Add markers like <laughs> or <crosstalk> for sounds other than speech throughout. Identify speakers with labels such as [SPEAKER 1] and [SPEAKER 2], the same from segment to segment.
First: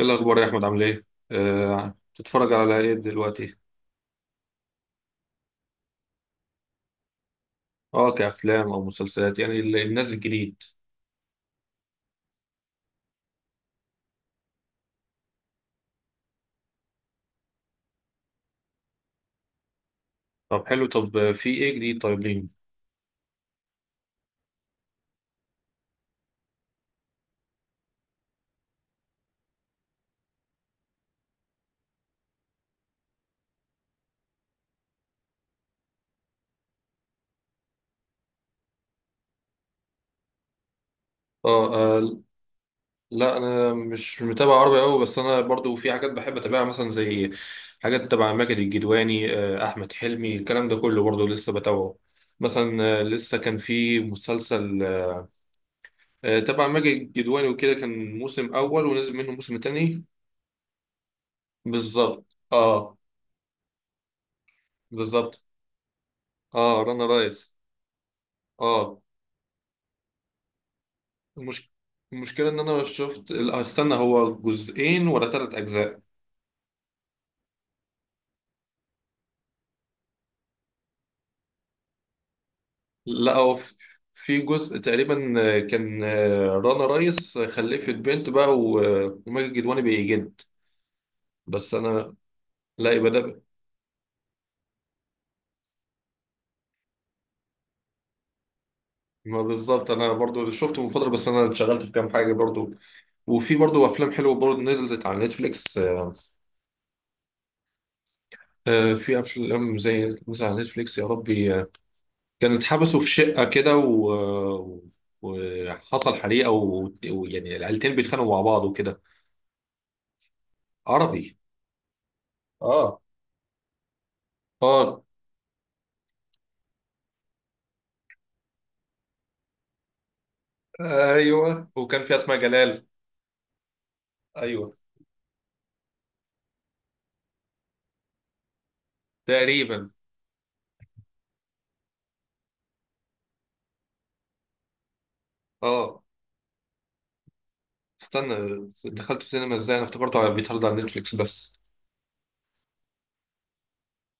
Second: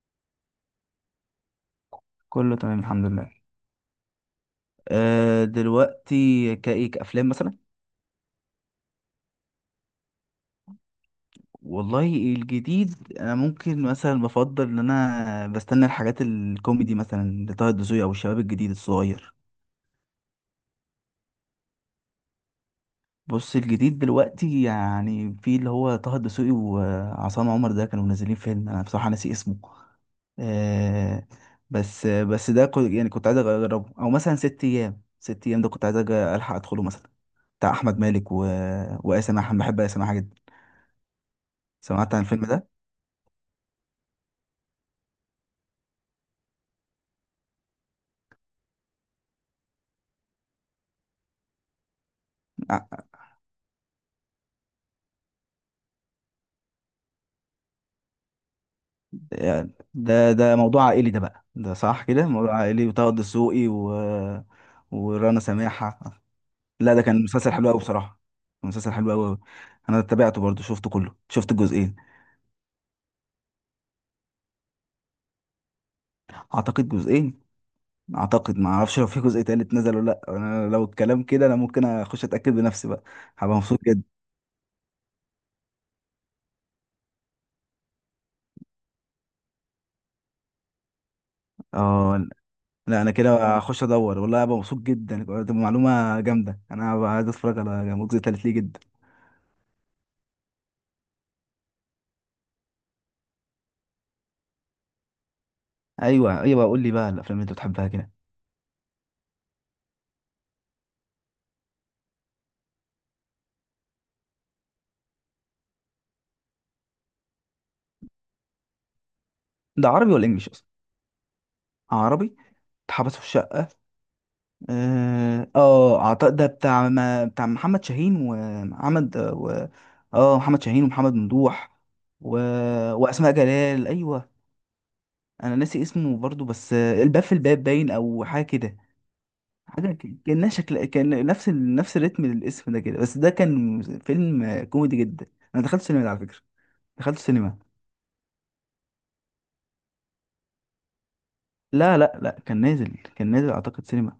[SPEAKER 1] ايه الاخبار يا احمد؟ عامل ايه؟ تتفرج
[SPEAKER 2] كله
[SPEAKER 1] على
[SPEAKER 2] تمام
[SPEAKER 1] ايه
[SPEAKER 2] الحمد لله.
[SPEAKER 1] دلوقتي؟
[SPEAKER 2] أه دلوقتي كايك افلام مثلا.
[SPEAKER 1] اه، كافلام او مسلسلات، يعني الناس الجديد.
[SPEAKER 2] والله الجديد انا ممكن مثلا بفضل ان انا بستنى الحاجات الكوميدي مثلا لطه الدسوقي او الشباب الجديد الصغير.
[SPEAKER 1] طب حلو. طب في ايه جديد؟ طيب ليه؟
[SPEAKER 2] بص الجديد دلوقتي يعني في اللي هو طه الدسوقي وعصام عمر، ده كانوا منزلين فيلم انا بصراحة ناسي اسمه. أه بس يعني كنت عايز اجربه او مثلا ست ايام. ست ايام ده كنت عايز الحق ادخله مثلا، بتاع احمد مالك وآسر محمد. بحب آسر محمد جدا.
[SPEAKER 1] اه.
[SPEAKER 2] سمعت عن الفيلم ده؟
[SPEAKER 1] لا انا مش متابع عربي قوي، بس انا برضو في حاجات بحب اتابعها، مثلا زي حاجات تبع ماجد الجدواني. احمد حلمي الكلام ده كله برضو لسه بتابعه. مثلا
[SPEAKER 2] ع-
[SPEAKER 1] لسه كان في مسلسل تبع ماجد الجدواني وكده، كان موسم اول ونزل منه موسم
[SPEAKER 2] يعني
[SPEAKER 1] تاني.
[SPEAKER 2] ده موضوع عائلي، ده بقى ده صح
[SPEAKER 1] بالظبط
[SPEAKER 2] كده، موضوع عائلي
[SPEAKER 1] اه.
[SPEAKER 2] وطه الدسوقي. ورانا
[SPEAKER 1] بالظبط.
[SPEAKER 2] سماحة.
[SPEAKER 1] اه،
[SPEAKER 2] لا ده
[SPEAKER 1] رنا
[SPEAKER 2] كان مسلسل
[SPEAKER 1] رايس.
[SPEAKER 2] حلو قوي بصراحة. كان مسلسل
[SPEAKER 1] اه.
[SPEAKER 2] حلو قوي. انا تابعته برضو، شفته كله، شفت
[SPEAKER 1] المش...
[SPEAKER 2] الجزئين.
[SPEAKER 1] المشكلة ان انا شفت، لا، استنى، هو جزئين ولا ثلاث اجزاء؟
[SPEAKER 2] اعتقد جزئين. اعتقد ما اعرفش لو في جزء تالت نزل ولا لا. انا لو الكلام كده، انا ممكن اخش اتاكد بنفسي بقى.
[SPEAKER 1] لا هو
[SPEAKER 2] هبقى
[SPEAKER 1] في.
[SPEAKER 2] مبسوط جدا.
[SPEAKER 1] في جزء تقريبا. كان. رنا رايس خلفت بنت بقى، وماجد الكدواني بيجد. بس انا،
[SPEAKER 2] اه
[SPEAKER 1] لا
[SPEAKER 2] لا،
[SPEAKER 1] يبقى
[SPEAKER 2] انا
[SPEAKER 1] ده.
[SPEAKER 2] كده هخش ادور والله، هبقى مبسوط جدا. دي معلومة جامدة، انا هبقى عايز اتفرج على الجزء التالت ليه جدا.
[SPEAKER 1] ما بالظبط، انا برضو شفته من فترة، بس انا اتشغلت في كام حاجة برضو. وفي برضو افلام حلوة برضو نزلت على نتفليكس.
[SPEAKER 2] ايوه ايوه، قول لي بقى الافلام اللي انت بتحبها كده.
[SPEAKER 1] في افلام زي مثلا على نتفليكس، يا ربي. كانوا اتحبسوا في شقة كده، و... وحصل حريقة، و... ويعني العيلتين بيتخانقوا مع بعض وكده.
[SPEAKER 2] ده عربي ولا انجليش اصلا؟
[SPEAKER 1] عربي.
[SPEAKER 2] عربي.
[SPEAKER 1] اه.
[SPEAKER 2] اتحبس في الشقه.
[SPEAKER 1] اه.
[SPEAKER 2] اه اعتقد ده بتاع ما بتاع محمد شاهين ومحمد. اه محمد شاهين ومحمد
[SPEAKER 1] ايوه،
[SPEAKER 2] ممدوح
[SPEAKER 1] وكان في
[SPEAKER 2] و...
[SPEAKER 1] اسماء جلال.
[SPEAKER 2] واسماء جلال ايوه.
[SPEAKER 1] ايوه.
[SPEAKER 2] انا ناسي اسمه برضو بس، الباب في الباب باين او حاجه كده.
[SPEAKER 1] تقريبا.
[SPEAKER 2] حاجه كانها شكل كان نفس نفس الريتم للاسم ده كده، بس ده كان فيلم كوميدي جدا. انا دخلت
[SPEAKER 1] اه.
[SPEAKER 2] سينما ده على فكره. دخلت سينما.
[SPEAKER 1] استنى، دخلت سينما ازاي؟ انا افتكرته بيتعرض على نتفليكس بس.
[SPEAKER 2] لا لا لا كان نازل. كان نازل اعتقد سينما.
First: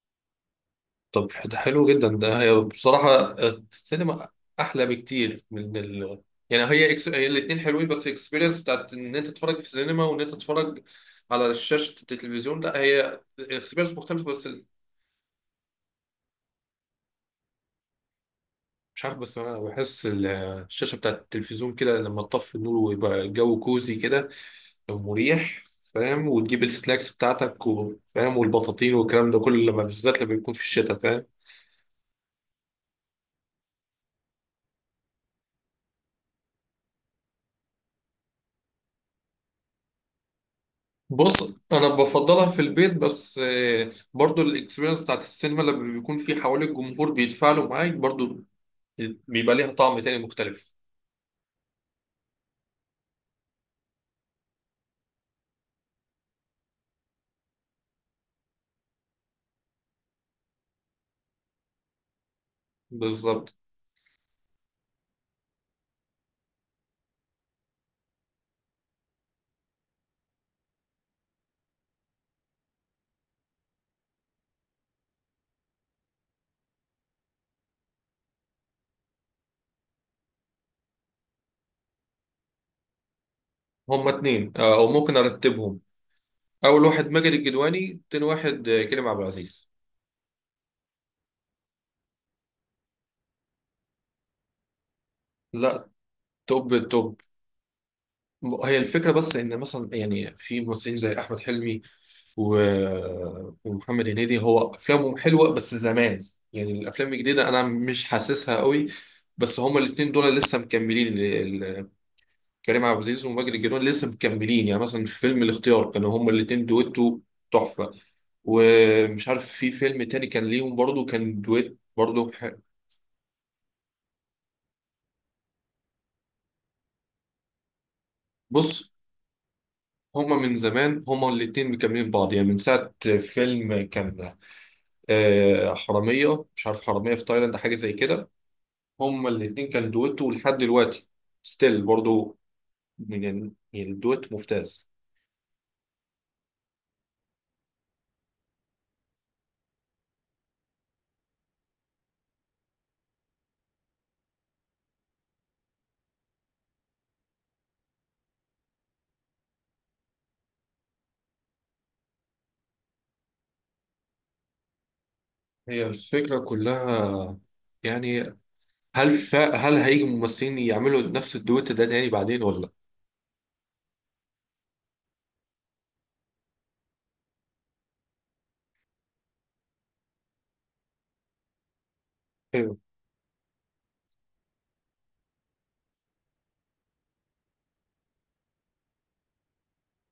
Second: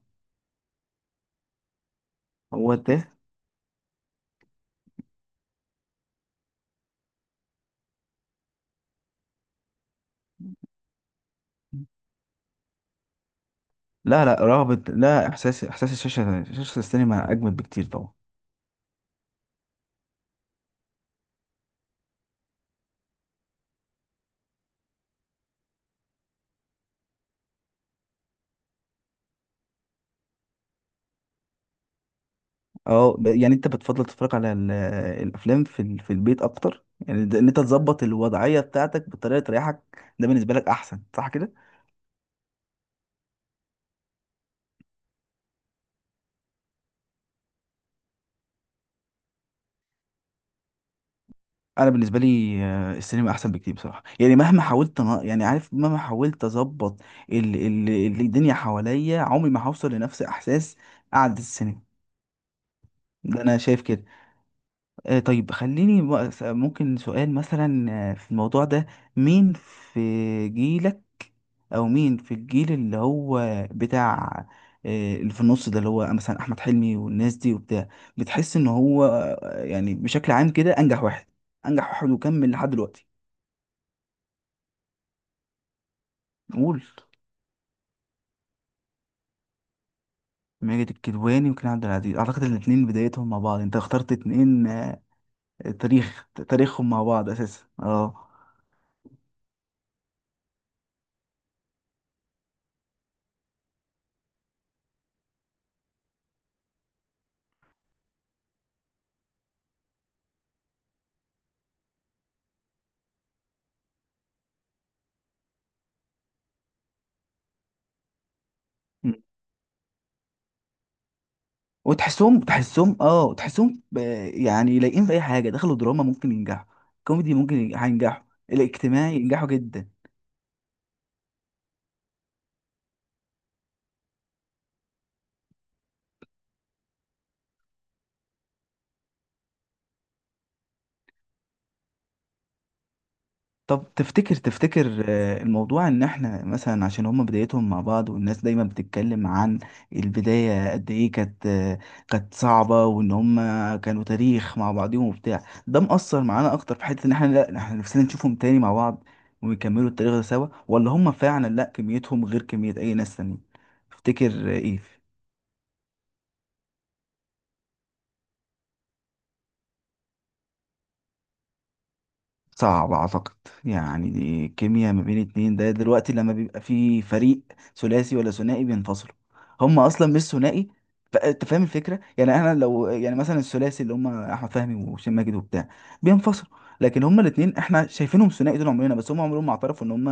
[SPEAKER 1] طب ده حلو جدا. ده هي
[SPEAKER 2] هو ده.
[SPEAKER 1] بصراحة السينما أحلى بكتير من يعني هي هي الاتنين حلوين، بس الاكسبيرينس بتاعت إن أنت تتفرج في السينما، وإن أنت تتفرج على شاشة التلفزيون، لا هي اكسبيرينس مختلفة،
[SPEAKER 2] لا لا
[SPEAKER 1] بس
[SPEAKER 2] رغبة لا إحساس إحساس الشاشة شاشة السينما أجمل بكتير طبعا.
[SPEAKER 1] مش عارف. بس أنا بحس الشاشة بتاعت التلفزيون كده لما تطفي النور ويبقى الجو كوزي كده، مريح. فاهم؟ وتجيب السناكس بتاعتك، وفاهم، والبطاطين والكلام ده كله، لما بالذات لما يكون في الشتاء، فاهم.
[SPEAKER 2] يعني أنت بتفضل تتفرج على الأفلام في في البيت أكتر يعني إن أنت تظبط الوضعية بتاعتك بطريقة تريحك. ده بالنسبة لك أحسن صح كده؟
[SPEAKER 1] بص انا بفضلها في البيت، بس برضو الاكسبيرينس بتاعت السينما لما بيكون في حوالي الجمهور بيتفاعلوا معاك برضو، بيبقى ليها طعم تاني مختلف.
[SPEAKER 2] أنا بالنسبة لي السينما أحسن بكتير بصراحة. يعني مهما حاولت يعني عارف مهما حاولت أظبط ال ال الدنيا حواليا، عمري ما هوصل لنفس إحساس قعدة السينما. ده
[SPEAKER 1] بالظبط.
[SPEAKER 2] أنا شايف كده. طيب خليني بقى ممكن سؤال مثلا، في الموضوع ده. مين في جيلك، او مين في الجيل اللي هو بتاع، اللي في النص ده، اللي هو مثلا احمد حلمي والناس دي وبتاع، بتحس ان هو يعني بشكل عام كده انجح واحد؟ انجح واحد وكمل لحد دلوقتي.
[SPEAKER 1] هما اتنين، او ممكن ارتبهم.
[SPEAKER 2] قول.
[SPEAKER 1] اول واحد ماجد الجدواني، تاني واحد كريم عبد العزيز.
[SPEAKER 2] ماجد الكدواني وكريم عبد العزيز. اعتقد الاثنين بدايتهم مع بعض. انت اخترت اتنين،
[SPEAKER 1] لا.
[SPEAKER 2] تاريخ
[SPEAKER 1] توب
[SPEAKER 2] تاريخهم مع
[SPEAKER 1] توب.
[SPEAKER 2] بعض اساسا، اه.
[SPEAKER 1] هي الفكرة بس ان مثلا يعني في ممثلين زي احمد حلمي ومحمد هنيدي، هو افلامهم حلوه بس زمان. يعني الافلام الجديده انا مش حاسسها قوي. بس هما الاثنين دول لسه مكملين ال- كريم عبد العزيز وماجد الجنون لسه مكملين. يعني مثلا في فيلم الاختيار كانوا هما الاثنين دويتو، تحفه. ومش عارف في فيلم تاني كان ليهم برضو، كان دويت برضو
[SPEAKER 2] وتحسهم تحسهم اه تحسهم ب- يعني لايقين في اي حاجه. دخلوا دراما ممكن ينجحوا. كوميدي ممكن هينجحوا.
[SPEAKER 1] بص
[SPEAKER 2] الاجتماعي ينجحوا جدا.
[SPEAKER 1] هما من زمان، هما الاتنين مكملين بعض. يعني من ساعة فيلم كان حرامية، مش عارف، حرامية في تايلاند، حاجة زي كده. هما الاتنين كان دويتو لحد دلوقتي ستيل برضو. يعني يعني
[SPEAKER 2] طب
[SPEAKER 1] الدويت
[SPEAKER 2] تفتكر
[SPEAKER 1] ممتاز.
[SPEAKER 2] تفتكر الموضوع ان احنا مثلا عشان هما بدايتهم مع بعض، والناس دايما بتتكلم عن البدايه قد ايه كانت، كانت صعبه وان هما كانوا تاريخ مع بعضهم وبتاع. ده مأثر معانا اكتر في حته ان احنا، لا، احنا نفسنا نشوفهم تاني مع بعض ويكملوا التاريخ ده سوا، ولا هما فعلا لا كميتهم غير كميه اي ناس تانية؟ تفتكر؟ ايه.
[SPEAKER 1] هي الفكرة كلها. يعني هل هيجي ممثلين يعملوا نفس الدويت ده تاني بعدين ولا لا؟
[SPEAKER 2] صعب اعتقد. يعني دي كيمياء ما بين اتنين. ده دلوقتي لما بيبقى في فريق ثلاثي ولا ثنائي بينفصلوا. هم اصلا مش ثنائي. انت فاهم الفكره. يعني انا
[SPEAKER 1] ايوه.
[SPEAKER 2] لو يعني مثلا الثلاثي اللي هم احمد فهمي وهشام ماجد وبتاع، بينفصلوا. لكن هم الاتنين احنا شايفينهم ثنائي طول عمرنا، بس هم عمرهم ما اعترفوا ان هم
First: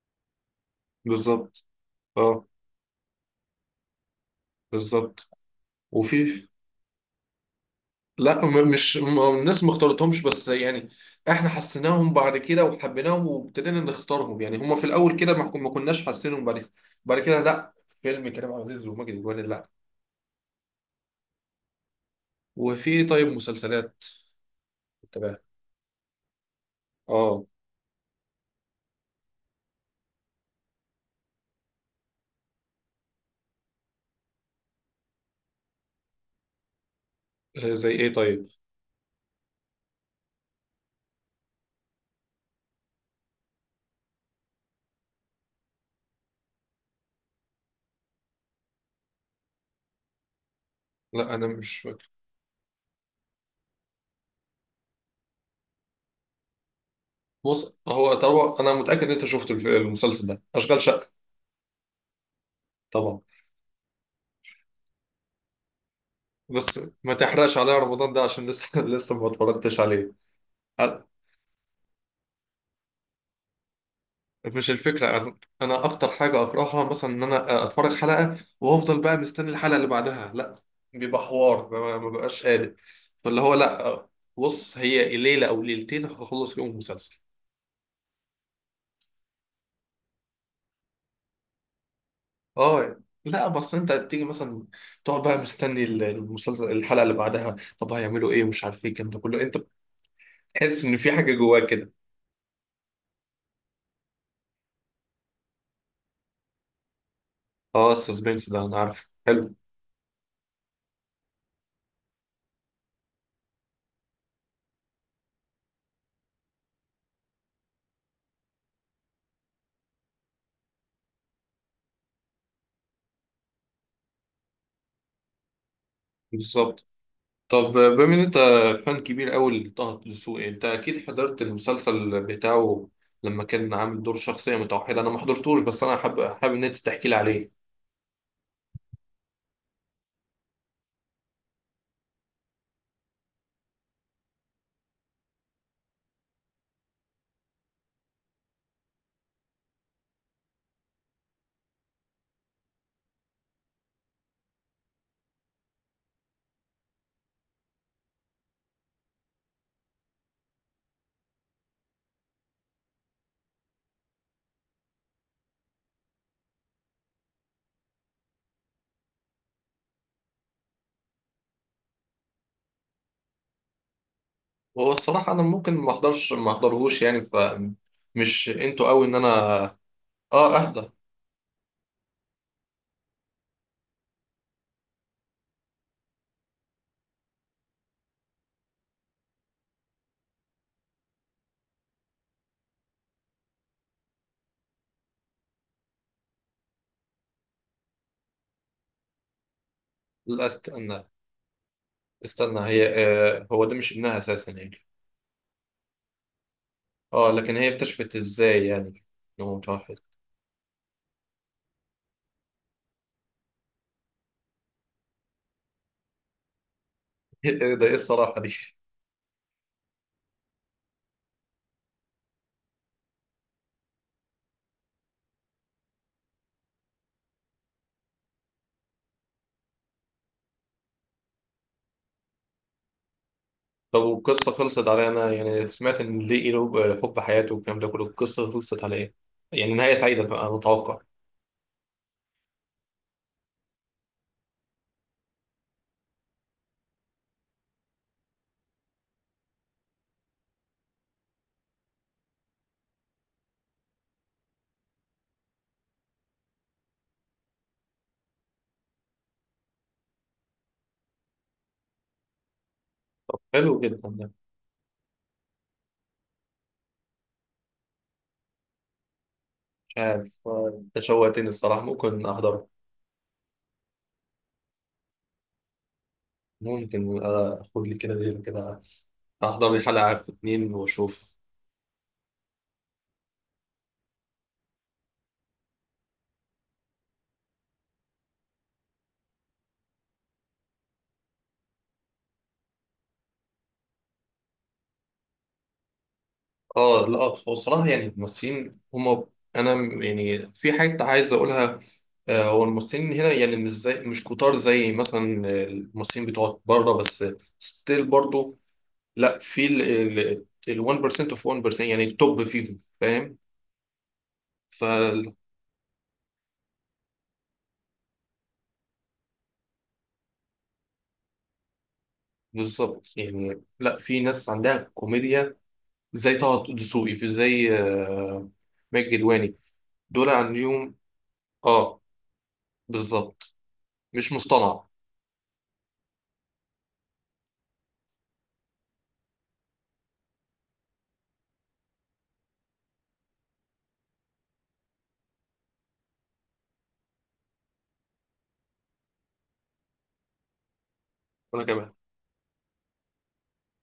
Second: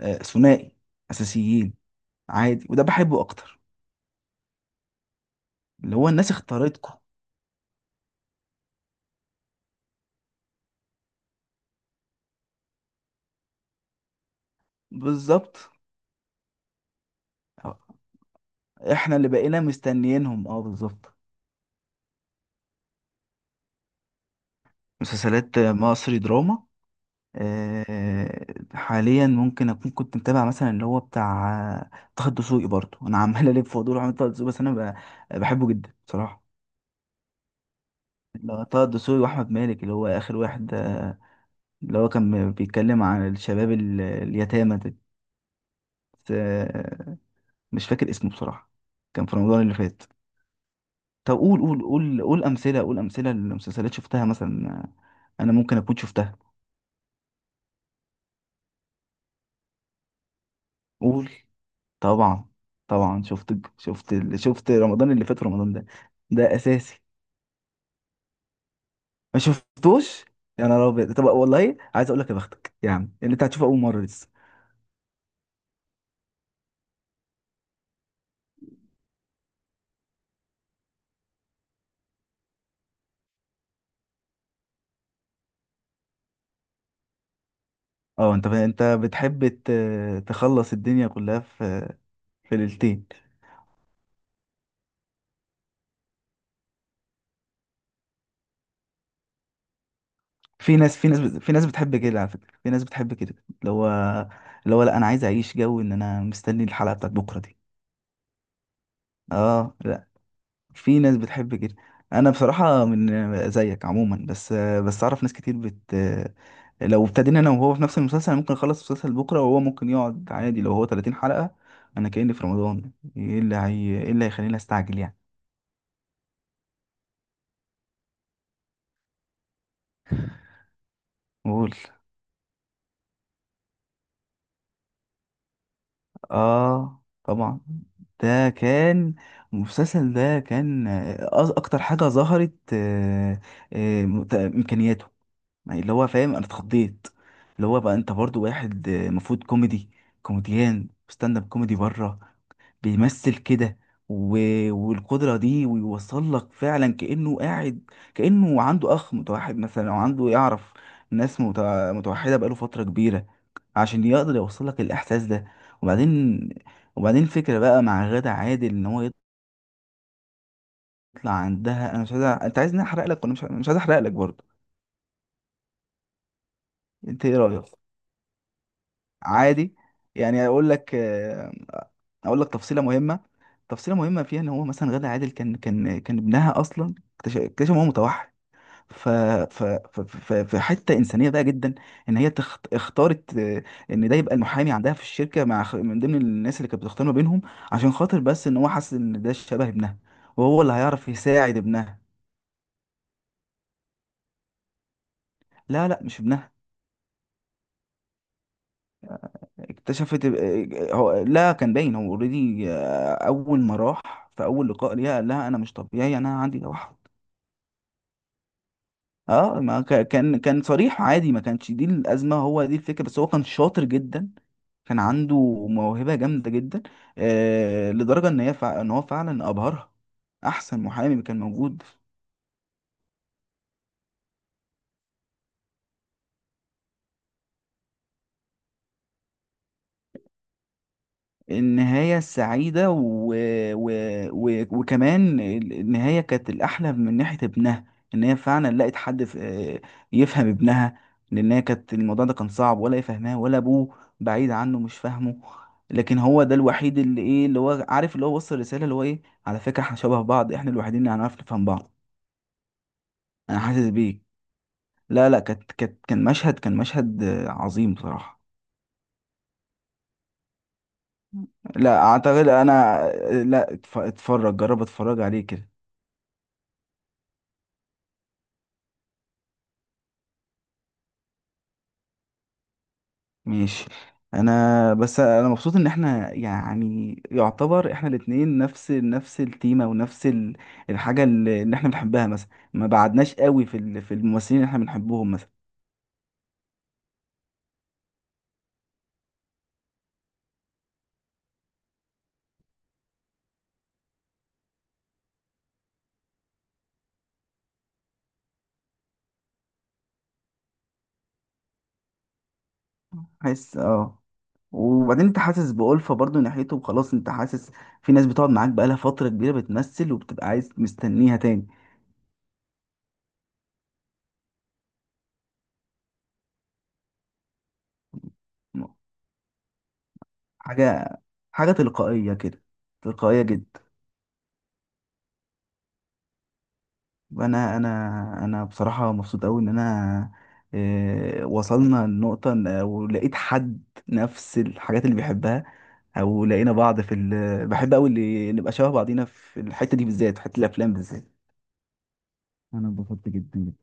[SPEAKER 2] ثنائي
[SPEAKER 1] بالظبط
[SPEAKER 2] اساسيين.
[SPEAKER 1] اه.
[SPEAKER 2] عادي، وده بحبه اكتر،
[SPEAKER 1] بالظبط.
[SPEAKER 2] اللي هو الناس
[SPEAKER 1] وفي.
[SPEAKER 2] اختارتكم.
[SPEAKER 1] لا مش الناس ما اختارتهمش، بس يعني احنا حسيناهم بعد كده وحبيناهم وابتدينا نختارهم. يعني هما في الاول كده
[SPEAKER 2] بالظبط.
[SPEAKER 1] ما كناش حاسينهم. بعد كده. بعد كده لا، فيلم كريم عبد العزيز وماجد
[SPEAKER 2] احنا اللي
[SPEAKER 1] الكدواني
[SPEAKER 2] بقينا
[SPEAKER 1] لا.
[SPEAKER 2] مستنيينهم اه بالظبط.
[SPEAKER 1] وفي طيب مسلسلات.
[SPEAKER 2] مسلسلات مصري دراما.
[SPEAKER 1] اه.
[SPEAKER 2] آه، حاليا ممكن اكون كنت متابع مثلا، اللي هو بتاع، آه، طه الدسوقي برضه. انا عمال <laughs> الف في ودور احمد طه الدسوقي، بس انا بحبه جدا بصراحه.
[SPEAKER 1] زي ايه طيب؟
[SPEAKER 2] اللي هو طه الدسوقي واحمد مالك، اللي هو اخر واحد، اللي هو كان بيتكلم عن الشباب اليتامى ده. بس، مش فاكر اسمه بصراحه. كان في رمضان اللي فات.
[SPEAKER 1] لا
[SPEAKER 2] طب،
[SPEAKER 1] انا
[SPEAKER 2] قول
[SPEAKER 1] مش
[SPEAKER 2] قول
[SPEAKER 1] فاكر.
[SPEAKER 2] قول قول امثله. قول امثله لمسلسلات شفتها مثلا، انا ممكن اكون شفتها.
[SPEAKER 1] بص هو طبعا انا متاكد ان انت شفت المسلسل ده اشغال شقه
[SPEAKER 2] قول. طبعا.
[SPEAKER 1] طبعا.
[SPEAKER 2] طبعا شفت شفت شفت رمضان اللي فات، رمضان ده، ده
[SPEAKER 1] بس
[SPEAKER 2] اساسي.
[SPEAKER 1] ما تحرقش عليا رمضان ده عشان لسه <laughs> لسه ما
[SPEAKER 2] ما
[SPEAKER 1] اتفرجتش عليه.
[SPEAKER 2] شفتوش؟ يا نهار
[SPEAKER 1] أ-
[SPEAKER 2] ابيض. طب والله عايز اقول لك، يا بختك يعني، اللي انت هتشوفه اول مره لسه.
[SPEAKER 1] مش الفكره. انا، أنا اكتر حاجه اكرهها مثلا ان انا اتفرج حلقه وافضل بقى مستني الحلقه اللي بعدها، لا بيبقى حوار ما بقاش قادر. فاللي هو لا، بص هي ليله او ليلتين هخلص فيهم المسلسل.
[SPEAKER 2] اه، انت بتحب تخلص الدنيا كلها في في
[SPEAKER 1] اه
[SPEAKER 2] ليلتين.
[SPEAKER 1] لا، بس انت بتيجي مثلا تقعد بقى مستني المسلسل الحلقه اللي بعدها، طب هيعملوا ايه، مش عارف ايه، الكلام ده كله، انت
[SPEAKER 2] في
[SPEAKER 1] بتحس ان
[SPEAKER 2] ناس في
[SPEAKER 1] في
[SPEAKER 2] ناس
[SPEAKER 1] حاجه
[SPEAKER 2] في ناس
[SPEAKER 1] جواك كده.
[SPEAKER 2] بتحب كده على فكره. في ناس بتحب كده، اللي هو اللي هو لا، انا عايز اعيش جو ان انا مستني الحلقه بتاعت بكره دي.
[SPEAKER 1] اه السسبنس ده انا عارفه، حلو.
[SPEAKER 2] اه لا، في ناس بتحب كده. انا بصراحه من زيك عموما بس، بس اعرف ناس كتير لو ابتدينا انا وهو في نفس المسلسل، أنا ممكن اخلص المسلسل بكره، وهو ممكن يقعد عادي. لو هو 30 حلقه، انا كأني في رمضان. ايه اللي هيخليني استعجل يعني؟
[SPEAKER 1] بالظبط. طب بما ان انت فان كبير قوي لطه دسوقي، انت اكيد حضرت
[SPEAKER 2] قول.
[SPEAKER 1] المسلسل بتاعه لما كان عامل دور شخصيه متوحده. انا ما حضرتوش، بس انا حابب حابب ان انت
[SPEAKER 2] اه
[SPEAKER 1] تحكي لي
[SPEAKER 2] طبعا.
[SPEAKER 1] عليه.
[SPEAKER 2] ده كان المسلسل ده كان، اكتر حاجه ظهرت امكانياته. يعني اللي هو فاهم، انا اتخضيت. اللي هو بقى، انت برضو واحد المفروض كوميدي، كوميديان ستاند اب كوميدي بره، بيمثل كده و... والقدرة دي ويوصل لك فعلا. كأنه قاعد كأنه عنده أخ متوحد مثلا، أو عنده يعرف ناس متوحدة بقاله فترة كبيرة، عشان يقدر يوصل لك الإحساس ده. وبعدين، وبعدين فكرة بقى مع غادة عادل إن هو يطلع عندها. أنا مش عايز أنت عايزني أحرق لك، وأنا مش عايز أحرق لك برضه.
[SPEAKER 1] هو الصراحه انا ممكن ما احضرش، ما احضرهوش يعني،
[SPEAKER 2] أنت إيه رأيك؟
[SPEAKER 1] فمش انتوا قوي ان
[SPEAKER 2] عادي.
[SPEAKER 1] انا
[SPEAKER 2] يعني
[SPEAKER 1] اه
[SPEAKER 2] أقول
[SPEAKER 1] اهدى.
[SPEAKER 2] لك، أقول لك تفصيلة مهمة. تفصيلة مهمة فيها إن هو مثلا غادة عادل كان ابنها أصلا اكتشف إن هو متوحد. ف... في حته انسانيه بقى جدا، ان هي اختارت ان ده يبقى المحامي عندها في الشركه، مع من ضمن الناس اللي كانت بتختار ما بينهم، عشان خاطر بس ان هو حاسس ان ده شبه ابنها،
[SPEAKER 1] لا
[SPEAKER 2] وهو اللي
[SPEAKER 1] استنى
[SPEAKER 2] هيعرف يساعد ابنها.
[SPEAKER 1] استنى، هي هو ده مش ابنها اساسا يعني.
[SPEAKER 2] لا لا مش ابنها.
[SPEAKER 1] اه لكن هي اكتشفت ازاي يعني انه متوحد؟ <laughs>
[SPEAKER 2] اكتشفت هو لا، كان باين، هو اوريدي اول ما راح في اول لقاء ليها قال لها انا مش طبيعي، انا عندي توحد.
[SPEAKER 1] إيه ده، ايه الصراحه دي؟
[SPEAKER 2] اه، ما كان صريح عادي، ما كانش دي الازمه. هو دي الفكره، بس هو كان شاطر جدا. كان عنده موهبه جامده جدا، لدرجه ان هي ان هو فعلا ابهرها. احسن محامي كان موجود.
[SPEAKER 1] لو القصه خلصت على إيه؟ انا يعني سمعت ان ليه له حب حياته والكلام ده كله، القصه خلصت على ايه؟ يعني نهايه سعيده، فأنا متوقع.
[SPEAKER 2] النهاية السعيدة و... وكمان النهاية كانت الأحلى من ناحية ابنها. إن هي فعلا لقت حد يفهم ابنها. لأن هي كانت الموضوع ده كان صعب، ولا يفهمها، ولا أبوه بعيد عنه مش فاهمه. لكن هو ده الوحيد اللي إيه، اللي هو عارف، اللي هو وصل رسالة اللي هو إيه، على فكرة إحنا شبه بعض، إحنا الوحيدين اللي هنعرف نفهم بعض. أنا
[SPEAKER 1] حلو
[SPEAKER 2] حاسس
[SPEAKER 1] جدا
[SPEAKER 2] بيك.
[SPEAKER 1] ده.
[SPEAKER 2] لا لا، كان مشهد عظيم بصراحة.
[SPEAKER 1] مش عارف، انت شوقتني الصراحه،
[SPEAKER 2] لا
[SPEAKER 1] ممكن
[SPEAKER 2] أعتقد
[SPEAKER 1] احضره.
[SPEAKER 2] أنا. لا اتفرج، جرب اتفرج عليه كده.
[SPEAKER 1] ممكن اخد لي كده ليله كده، احضر لي حلقه في اتنين واشوف.
[SPEAKER 2] ماشي. انا بس انا مبسوط ان احنا، يعني يعتبر احنا الاتنين نفس التيمة، ونفس الحاجة اللي احنا بنحبها مثلا. ما بعدناش قوي في في الممثلين اللي احنا بنحبهم مثلا.
[SPEAKER 1] اه لا، هو صراحة يعني الممثلين هما، انا يعني في حاجة عايز اقولها. هو الممثلين هنا يعني مش زي، مش كتار زي مثلا الممثلين بتوع بره، بس ستيل برضو. لا في ال 1% اوف 1% يعني التوب فيهم، فاهم.
[SPEAKER 2] حاسس اه.
[SPEAKER 1] ف
[SPEAKER 2] وبعدين انت حاسس بألفة برضو ناحيته، وخلاص انت حاسس في ناس بتقعد معاك بقالها فترة كبيرة بتمثل، وبتبقى عايز مستنيها تاني.
[SPEAKER 1] بالظبط. يعني لا، في ناس عندها كوميديا زي طه دسوقي، في زي
[SPEAKER 2] م-
[SPEAKER 1] ماجد الكدواني. دول عندهم
[SPEAKER 2] حاجة حاجة
[SPEAKER 1] اه
[SPEAKER 2] تلقائية كده. تلقائية
[SPEAKER 1] بالظبط.
[SPEAKER 2] جدا.
[SPEAKER 1] مش مصطنع.
[SPEAKER 2] انا انا انا بصراحه مبسوط قوي ان انا، وصلنا لنقطه ولقيت حد نفس الحاجات اللي بيحبها. او لقينا بعض في بحب قوي اللي نبقى شبه بعضينا في الحته دي بالذات، في حته الافلام بالذات.
[SPEAKER 1] ولا كمان
[SPEAKER 2] انا اتبسطت جدا.